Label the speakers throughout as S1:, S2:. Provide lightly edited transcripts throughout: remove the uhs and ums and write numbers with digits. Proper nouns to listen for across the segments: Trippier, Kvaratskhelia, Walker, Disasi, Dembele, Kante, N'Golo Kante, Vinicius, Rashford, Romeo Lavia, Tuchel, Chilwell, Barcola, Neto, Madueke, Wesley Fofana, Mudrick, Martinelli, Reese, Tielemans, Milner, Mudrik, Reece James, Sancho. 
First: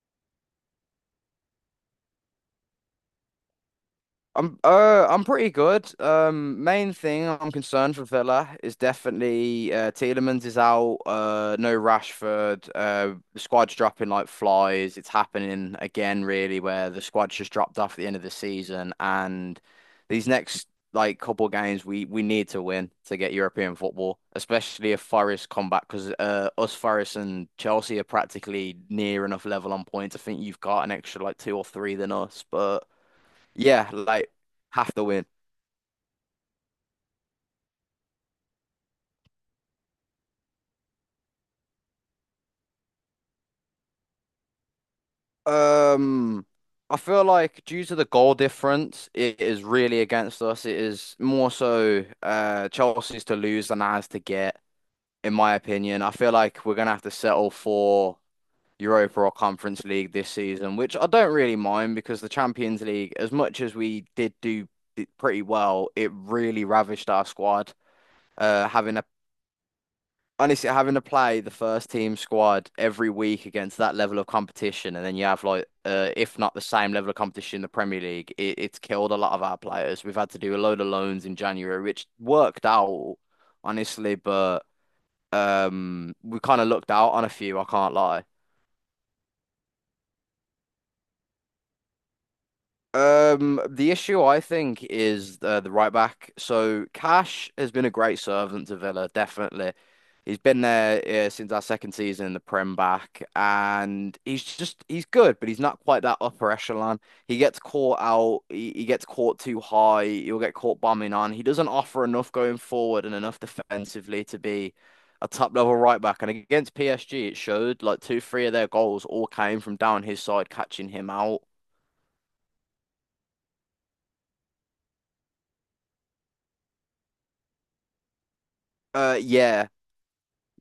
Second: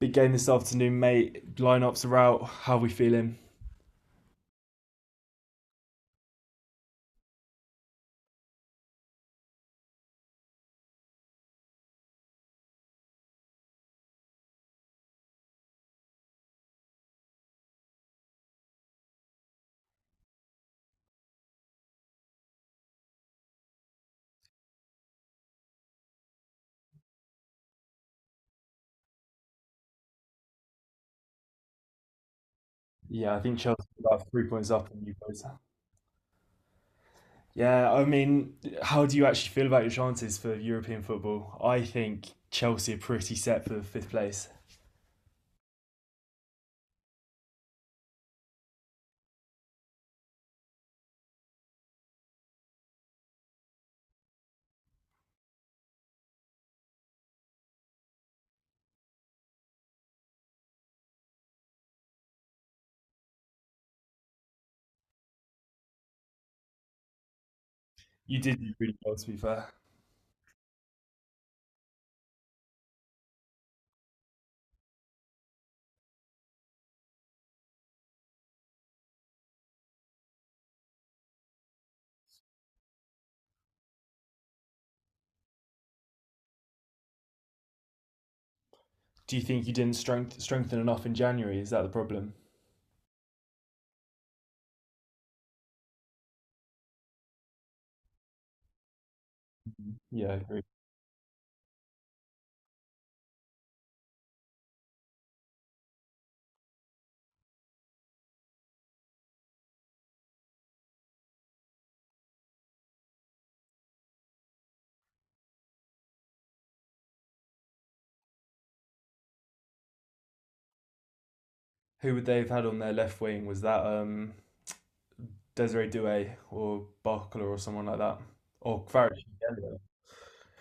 S1: Big game this afternoon, mate. Lineups are out. How are we feeling?
S2: I'm pretty good. Main thing I'm concerned for Villa is definitely Tielemans is out. No Rashford. The squad's dropping like flies. It's happening again, really, where the squad's just dropped off at the end of the season. And these next like couple games, we need to win to get European football, especially if Forest come back because us Forest and Chelsea are practically near enough level on points. I think you've got an extra like two or three than us, but.
S1: Yeah, I think Chelsea
S2: Yeah,
S1: are about
S2: like
S1: 3 points up
S2: have to
S1: on you
S2: win.
S1: boys. Yeah, I mean, how do you actually feel about your chances for European football? I think Chelsea are pretty set for fifth place.
S2: Um, I feel like due to the goal difference, it is really against us. It is more so Chelsea's to lose than ours to get, in my opinion. I feel like we're gonna have to settle for Europa or Conference League this season, which I don't really mind because the Champions League, as much as we did do pretty well, it really ravished our squad.
S1: You did do really
S2: Having
S1: well, to be fair.
S2: Honestly, having to play the first team squad every week against that level of competition, and then you have like, if not the same level of competition in the Premier League, it's killed a lot of our players. We've had to do a load of loans in January, which worked out, honestly, but we kind of looked out on a few, I can't lie.
S1: Do you think you didn't strengthen enough in January? Is that the problem?
S2: The issue I think is the right back. So Cash has been a great servant to Villa, definitely.
S1: Mm-hmm. Yeah, I
S2: He's been
S1: agree.
S2: there since our second season in the Prem back, and he's just he's good, but he's not quite that upper echelon. He gets caught out, he gets caught too high, he'll get caught bombing on. He doesn't offer enough going forward and enough defensively to be a top level right back. And against PSG, it showed like two, three of their goals all came from down his side, catching him out.
S1: Who would they have had on their left wing? Was that Desiree Douay or Barcola or someone like that? Or
S2: Uh,
S1: Farage?
S2: yeah.
S1: Yeah.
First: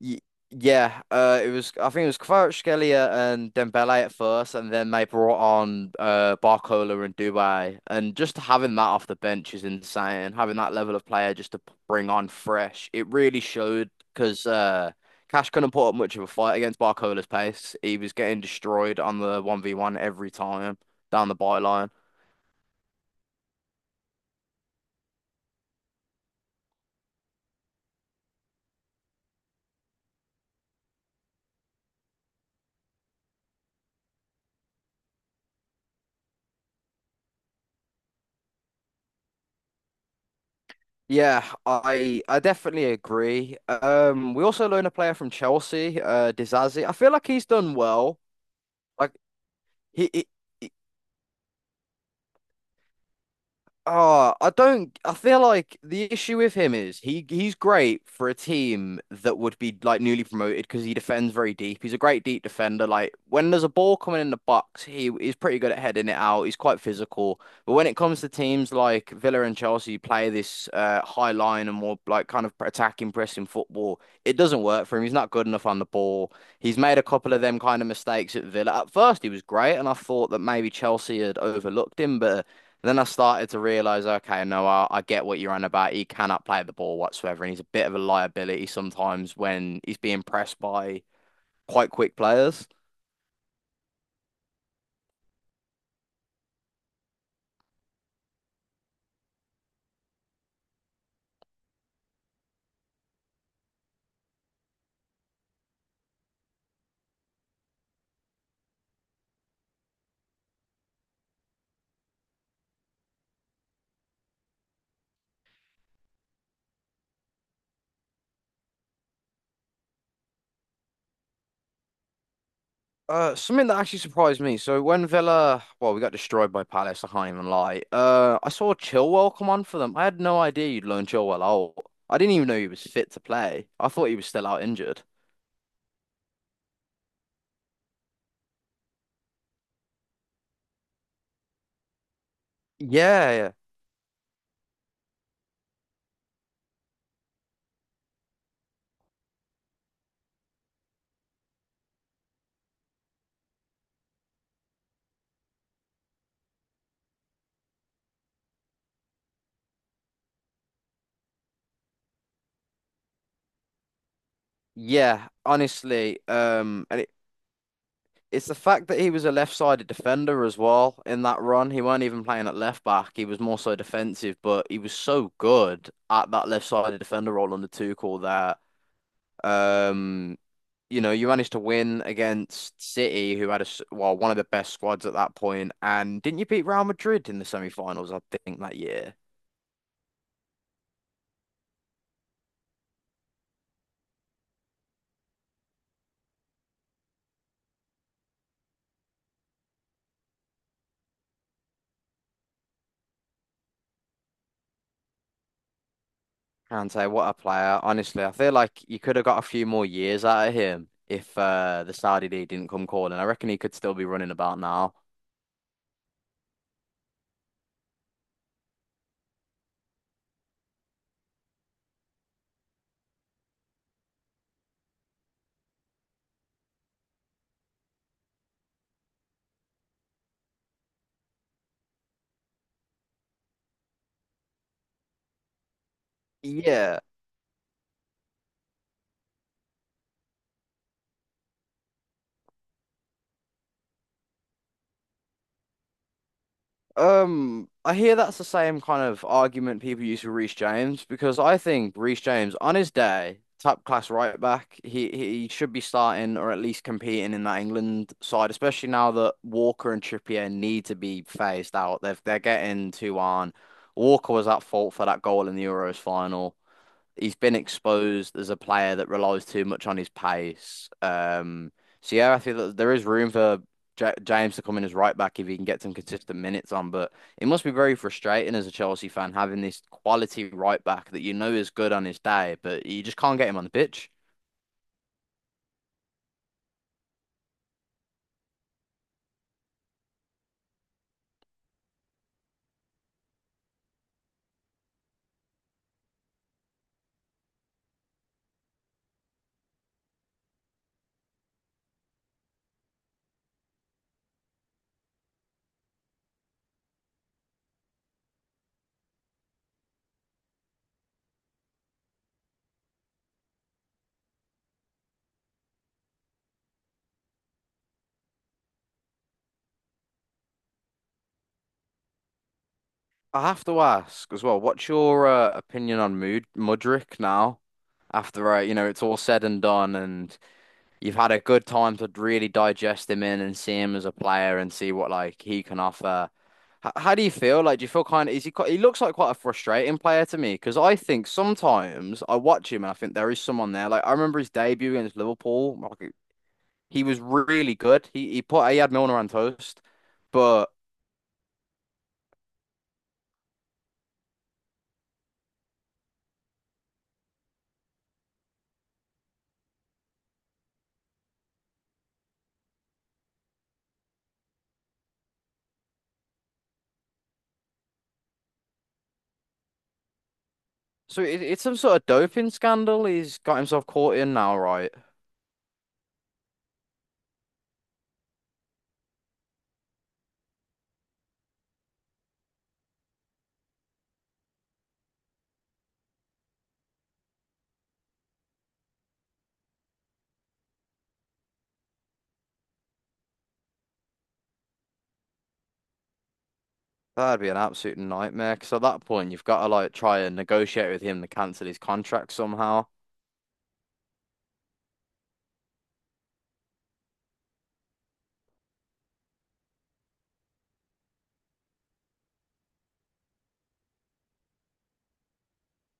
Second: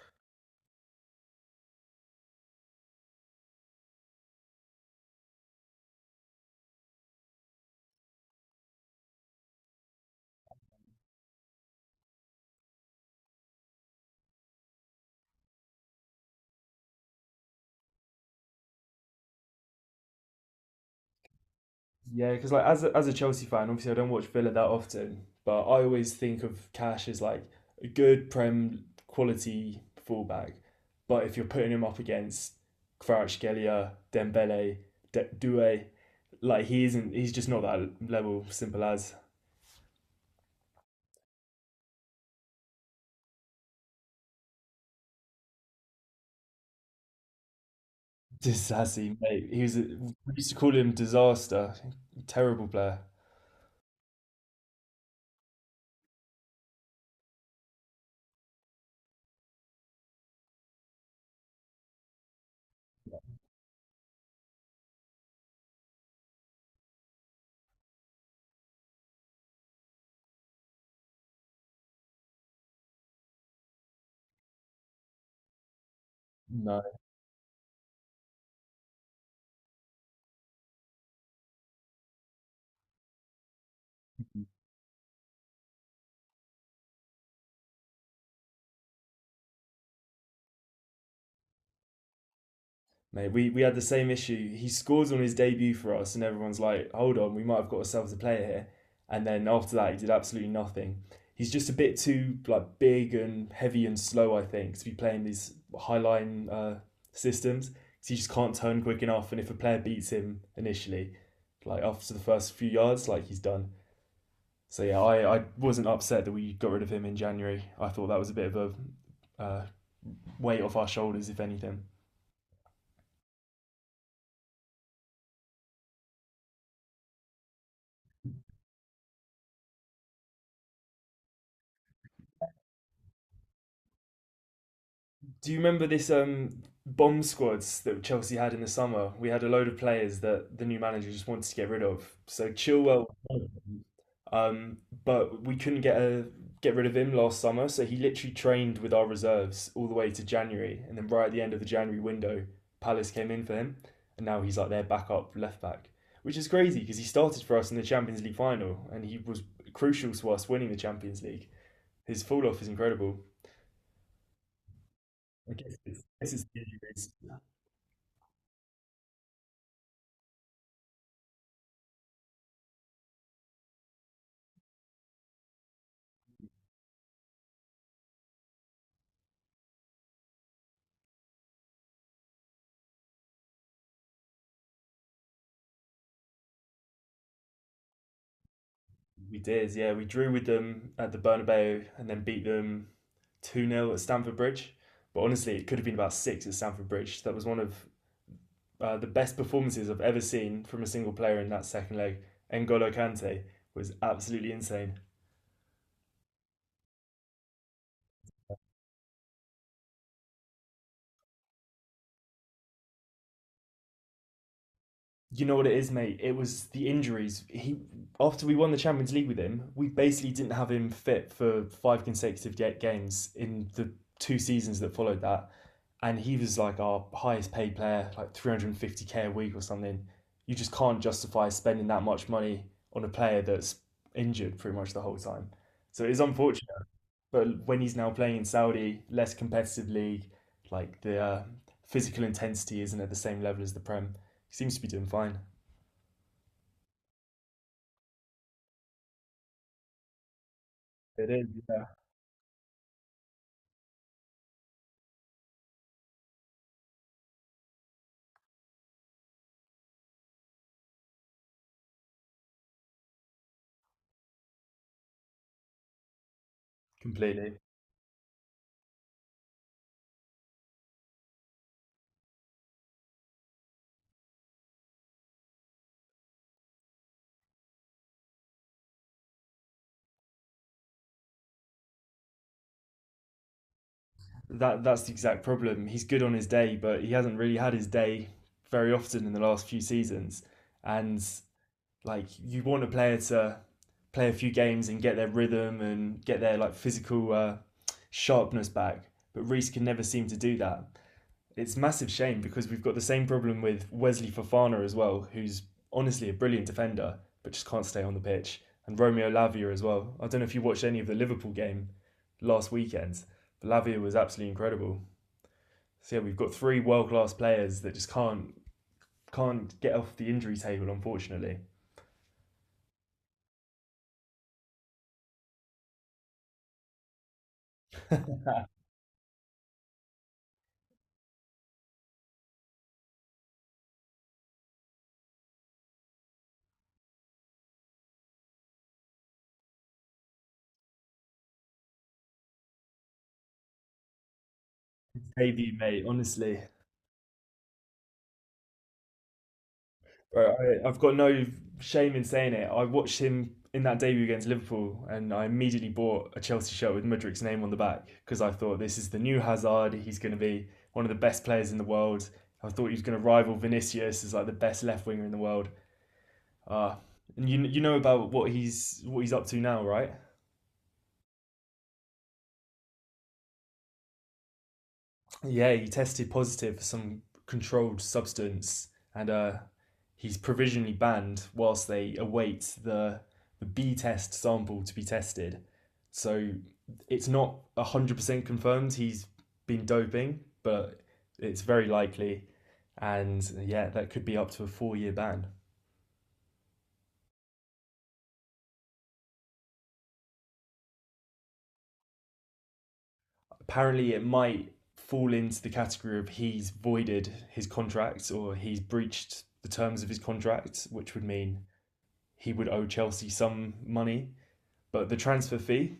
S2: Y yeah, it was. I think it was Kvaratskhelia and Dembele at first, and then they brought on Barcola and Dubai, and just having that off the bench is insane. Having that level of player just to bring on fresh, it really showed because Cash couldn't put up much of a fight against Barcola's pace. He was getting destroyed on the one v one every time down the byline.
S1: Yeah, because like as a Chelsea fan, obviously I don't watch Villa that often, but I always think of Cash as like a good Prem quality fullback. But if you're putting him up against Kvaratskhelia, Dembele, Doué, like he isn't. He's just not that level. Simple as.
S2: Yeah, I definitely agree. We also loaned a player from Chelsea, Disasi. I feel like he's done well. Like
S1: Disasi, mate. He was.
S2: He, he,
S1: We used to
S2: he-
S1: call him disaster, terrible player.
S2: I don't. I feel like the issue with him is he's great for a team that would be like newly promoted because he defends very deep. He's a great deep defender. Like when there's a ball coming in the box, he's pretty good at heading it out. He's quite physical. But when it comes to teams like Villa and Chelsea, who play this high line and more like kind of attacking, pressing football. It doesn't work for him. He's not good enough on the ball. He's
S1: No.
S2: made a couple of them kind of mistakes at Villa. At first, he was great, and I thought that maybe Chelsea had overlooked him, but. Then I started to realize, okay, no, I get what you're on about. He cannot play the ball whatsoever, and he's a bit of a liability sometimes when he's being pressed by quite quick players.
S1: Mate, we had the same issue. He scores on his debut for us, and everyone's like, hold on, we might have got ourselves a player here. And then after that, he did absolutely nothing. He's just a bit too like big and heavy and slow, I think, to be playing these high line systems. 'Cause he just can't turn quick enough, and if a player beats him initially, like after the first few yards, like he's done. So yeah, I wasn't upset that we got rid of him in January. I thought that was a bit of a uh, weight off our shoulders, if anything.
S2: Something that actually surprised me. So when Villa, well, we got destroyed by Palace. I can't even lie. I saw Chilwell come on for them. I had no idea you'd loan Chilwell out. I didn't even know he was fit to play. I thought he was still out injured.
S1: Do you remember this bomb squads that Chelsea had in the summer? We had a load of players that the new manager just wanted to get rid of. So Chilwell,
S2: Yeah, yeah,
S1: um, but we couldn't get rid of him last summer. So he literally trained with our reserves all the way to January, and then right at the end of the January window, Palace came in for him, and now he's like their backup left back, which is crazy because he started for us in the Champions League final, and he was crucial to us winning the Champions League. His fall off is incredible.
S2: yeah.
S1: I guess it's,
S2: Honestly,
S1: I guess it's the
S2: and
S1: injuries.
S2: it's the fact that he was a left-sided defender as well in that run. He weren't even playing at left back. He was more so defensive, but he was so good at that left-sided defender role on the Tuchel there. Um, you know, you managed to win against City, who had a well one of the best squads at that point. And didn't you beat Real Madrid in the semi-finals? I think that year.
S1: We did, yeah. We drew with them at the Bernabeu and then beat them 2 nil at Stamford Bridge. But honestly, it could have been about six at Stamford Bridge. That was one of the best performances I've ever seen from a single player in that second leg. N'Golo Kante was absolutely insane.
S2: Kante, what a player! Honestly, I feel like you could have got a few more years out of him if the Saudi league didn't come calling. I reckon he could still be running about now.
S1: You know what it is, mate? It was the injuries. He After we won the Champions League with him, we basically didn't have him fit for five consecutive games in the two seasons that followed that, and he was like our highest paid player, like 350K a week or something. You just can't justify spending that much money on a player that's injured pretty much the whole time. So it is unfortunate,
S2: Yeah.
S1: but when he's now playing in Saudi, less competitive league, like the physical intensity isn't at the same level as the Prem. He seems to be doing fine.
S2: I hear that's the same kind of argument people use for Reece James
S1: It
S2: because
S1: is,
S2: I
S1: yeah.
S2: think Reece James, on his day, top class right back, he should be starting or at least competing in that England side, especially now that Walker and Trippier need to be phased out. They're getting too on. Walker was at fault for that goal in the Euros final. He's been
S1: Completely.
S2: exposed as a player that relies too much on his pace. So yeah, I think that there is room for J James to come in as right back if he can get some consistent minutes on. But it must be very frustrating as a Chelsea fan having this quality right back that you know is good on his day, but you just can't get him on the pitch.
S1: That's the exact problem. He's good on his day, but he hasn't really had his day very often in the last few seasons. And like you want a player to play a few games and get their rhythm and get their like physical sharpness back, but Reese can never seem to do that. It's massive shame because we've got the same problem with Wesley Fofana as well, who's honestly a brilliant defender but just can't stay on the pitch, and Romeo Lavia as well. I don't know if you watched any of the Liverpool game last weekend, but Lavia was absolutely incredible. So yeah, we've got three world class players that just can't get off the injury table, unfortunately.
S2: I have to ask as well, what's your opinion on Mud Mudrick now? After you know it's all said and done, and you've had a good time to really digest him in and see him as a player and see what like he can offer. H- how do you feel? Like, do you feel kind of, is he quite, he looks like quite a frustrating player to me because I think sometimes I watch him and I think there is someone there. Like, I remember his debut against
S1: Debut,
S2: Liverpool.
S1: mate.
S2: Like,
S1: Honestly,
S2: he was really good. He had Milner on toast,
S1: bro,
S2: but
S1: I've got no shame in saying it. I watched him in that debut against Liverpool, and I immediately bought a Chelsea shirt with Mudrik's name on the back because I thought this is the new Hazard. He's going to be one of the best players in the world. I thought he was going to rival Vinicius as like the best left winger in the world. Uh, and you know about what he's up to now, right?
S2: so it's some sort of doping scandal he's got himself caught in now, right?
S1: Yeah, he tested positive for some controlled substance, and he's provisionally banned whilst they await the B test sample to be tested. So it's not 100% confirmed he's been doping, but it's very likely, and yeah, that could be up to a 4-year ban.
S2: That'd be an absolute nightmare because at that point you've got to like try and negotiate with him to cancel his contract somehow.
S1: Apparently, it might fall into the category of he's voided his contract or he's breached the terms of his contract, which would mean he would owe Chelsea some money. But the transfer fee,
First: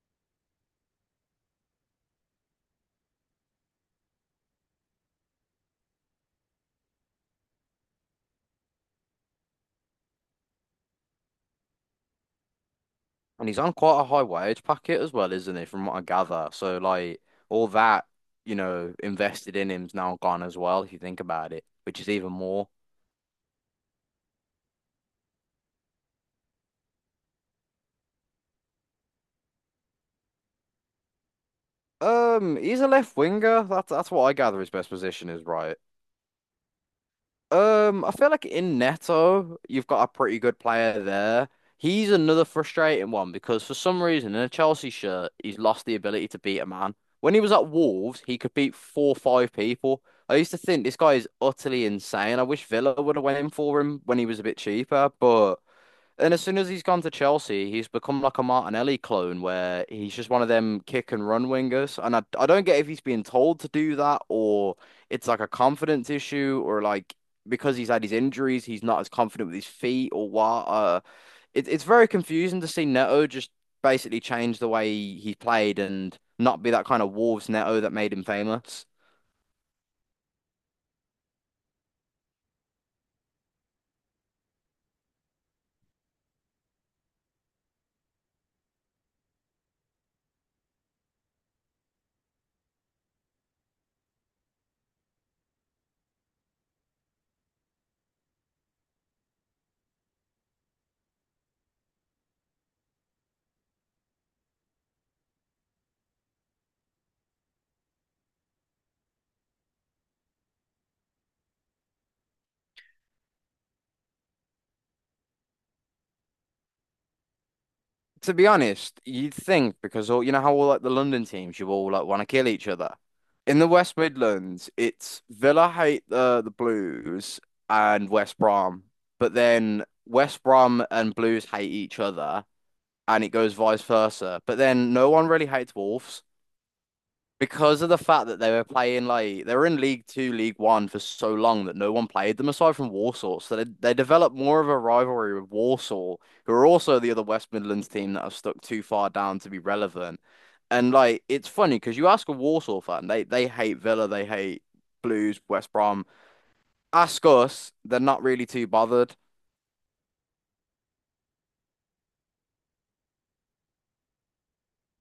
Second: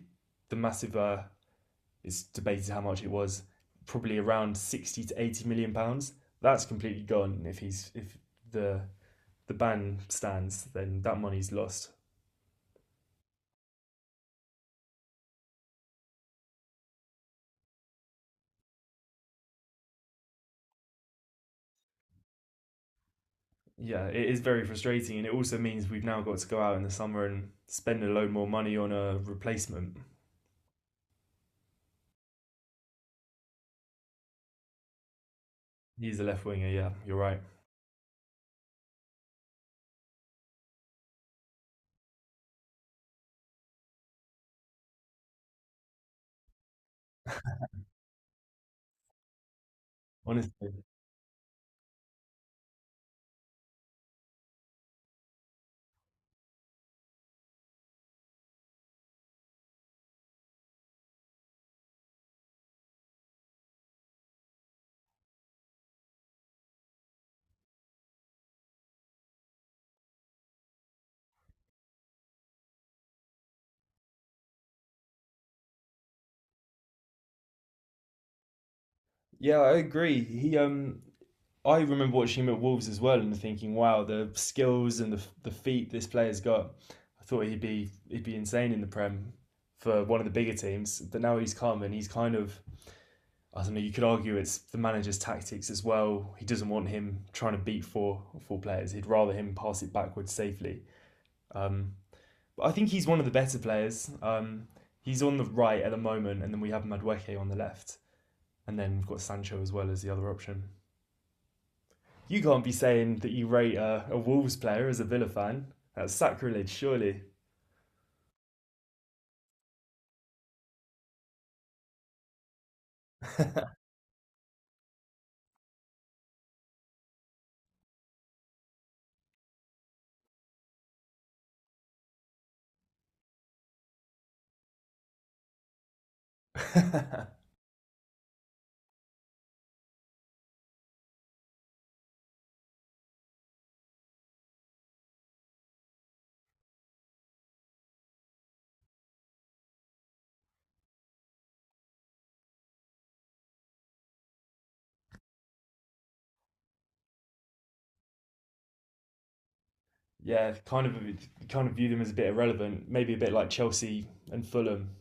S1: the massive, is debated how much it was, probably around 60 to £80 million. That's completely gone if he's if the the ban stands, then that money's lost.
S2: And he's on quite a high wage packet as well, isn't he, from what I gather? So, like, all that, you know, invested in him's now gone as well, if you think about it, which is even more.
S1: Yeah, it is very frustrating, and it also means we've now got to go out in the summer and spend a load more money on a replacement.
S2: He's a left winger. That's what I gather his best position is, right?
S1: He's a left winger, yeah, you're right.
S2: I feel like in Neto, you've got a pretty good player there. He's another frustrating one because for some reason in a Chelsea shirt, he's lost the ability to beat a man. When he was at Wolves, he could beat four or five people. I used to
S1: Honestly,
S2: think this guy is utterly insane. I wish Villa would have went in for him when he was a bit cheaper, but and as soon as he's gone to Chelsea, he's become like a Martinelli clone where he's just one of them kick and run wingers. And I don't get if he's being told to do that or it's like a confidence issue or like because he's had his injuries, he's not as confident with his feet or what. It's very confusing to see Neto just basically change the way he played and not be that kind of Wolves Neto that made him famous.
S1: yeah, I agree. He I remember watching him at Wolves as well and thinking, wow, the skills and the feet this player's got. I thought he'd be insane in the Prem for one of the bigger teams, but now he's come and he's kind of, I don't know. You could argue it's the manager's tactics as well. He doesn't want him trying to beat four players. He'd rather him pass it backwards safely. Um, but I think he's one of the better players. He's on the right at the moment, and then we have Madueke on the left, and then we've got Sancho as well as the other option. You can't be saying that you rate a Wolves player as a Villa fan. That's sacrilege, surely.
S2: To be honest, you'd think because all you know how all like the London teams, you all like want to kill each other. In the West Midlands, it's Villa hate the Blues and West Brom, but then West Brom and Blues hate each other, and it goes vice versa. But then no one really hates Wolves
S1: Yeah,
S2: because of the fact that they were playing like they were in League Two, League One for so long that no one played them aside from Warsaw. So they developed more of a rivalry with Warsaw, who are also the other West Midlands team that have stuck too far down to be relevant. And like it's funny because you ask a Warsaw fan, they hate Villa, they hate Blues, West Brom. Ask us, they're not really too bothered.
S1: kind of kind of view them as a bit irrelevant, maybe a bit like Chelsea and Fulham.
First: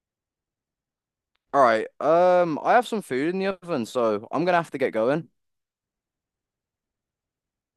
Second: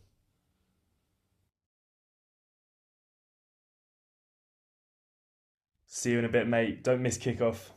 S2: All right, I have some food in the oven, so I'm gonna have to get going.
S1: See you in a bit, mate. Don't miss kickoff.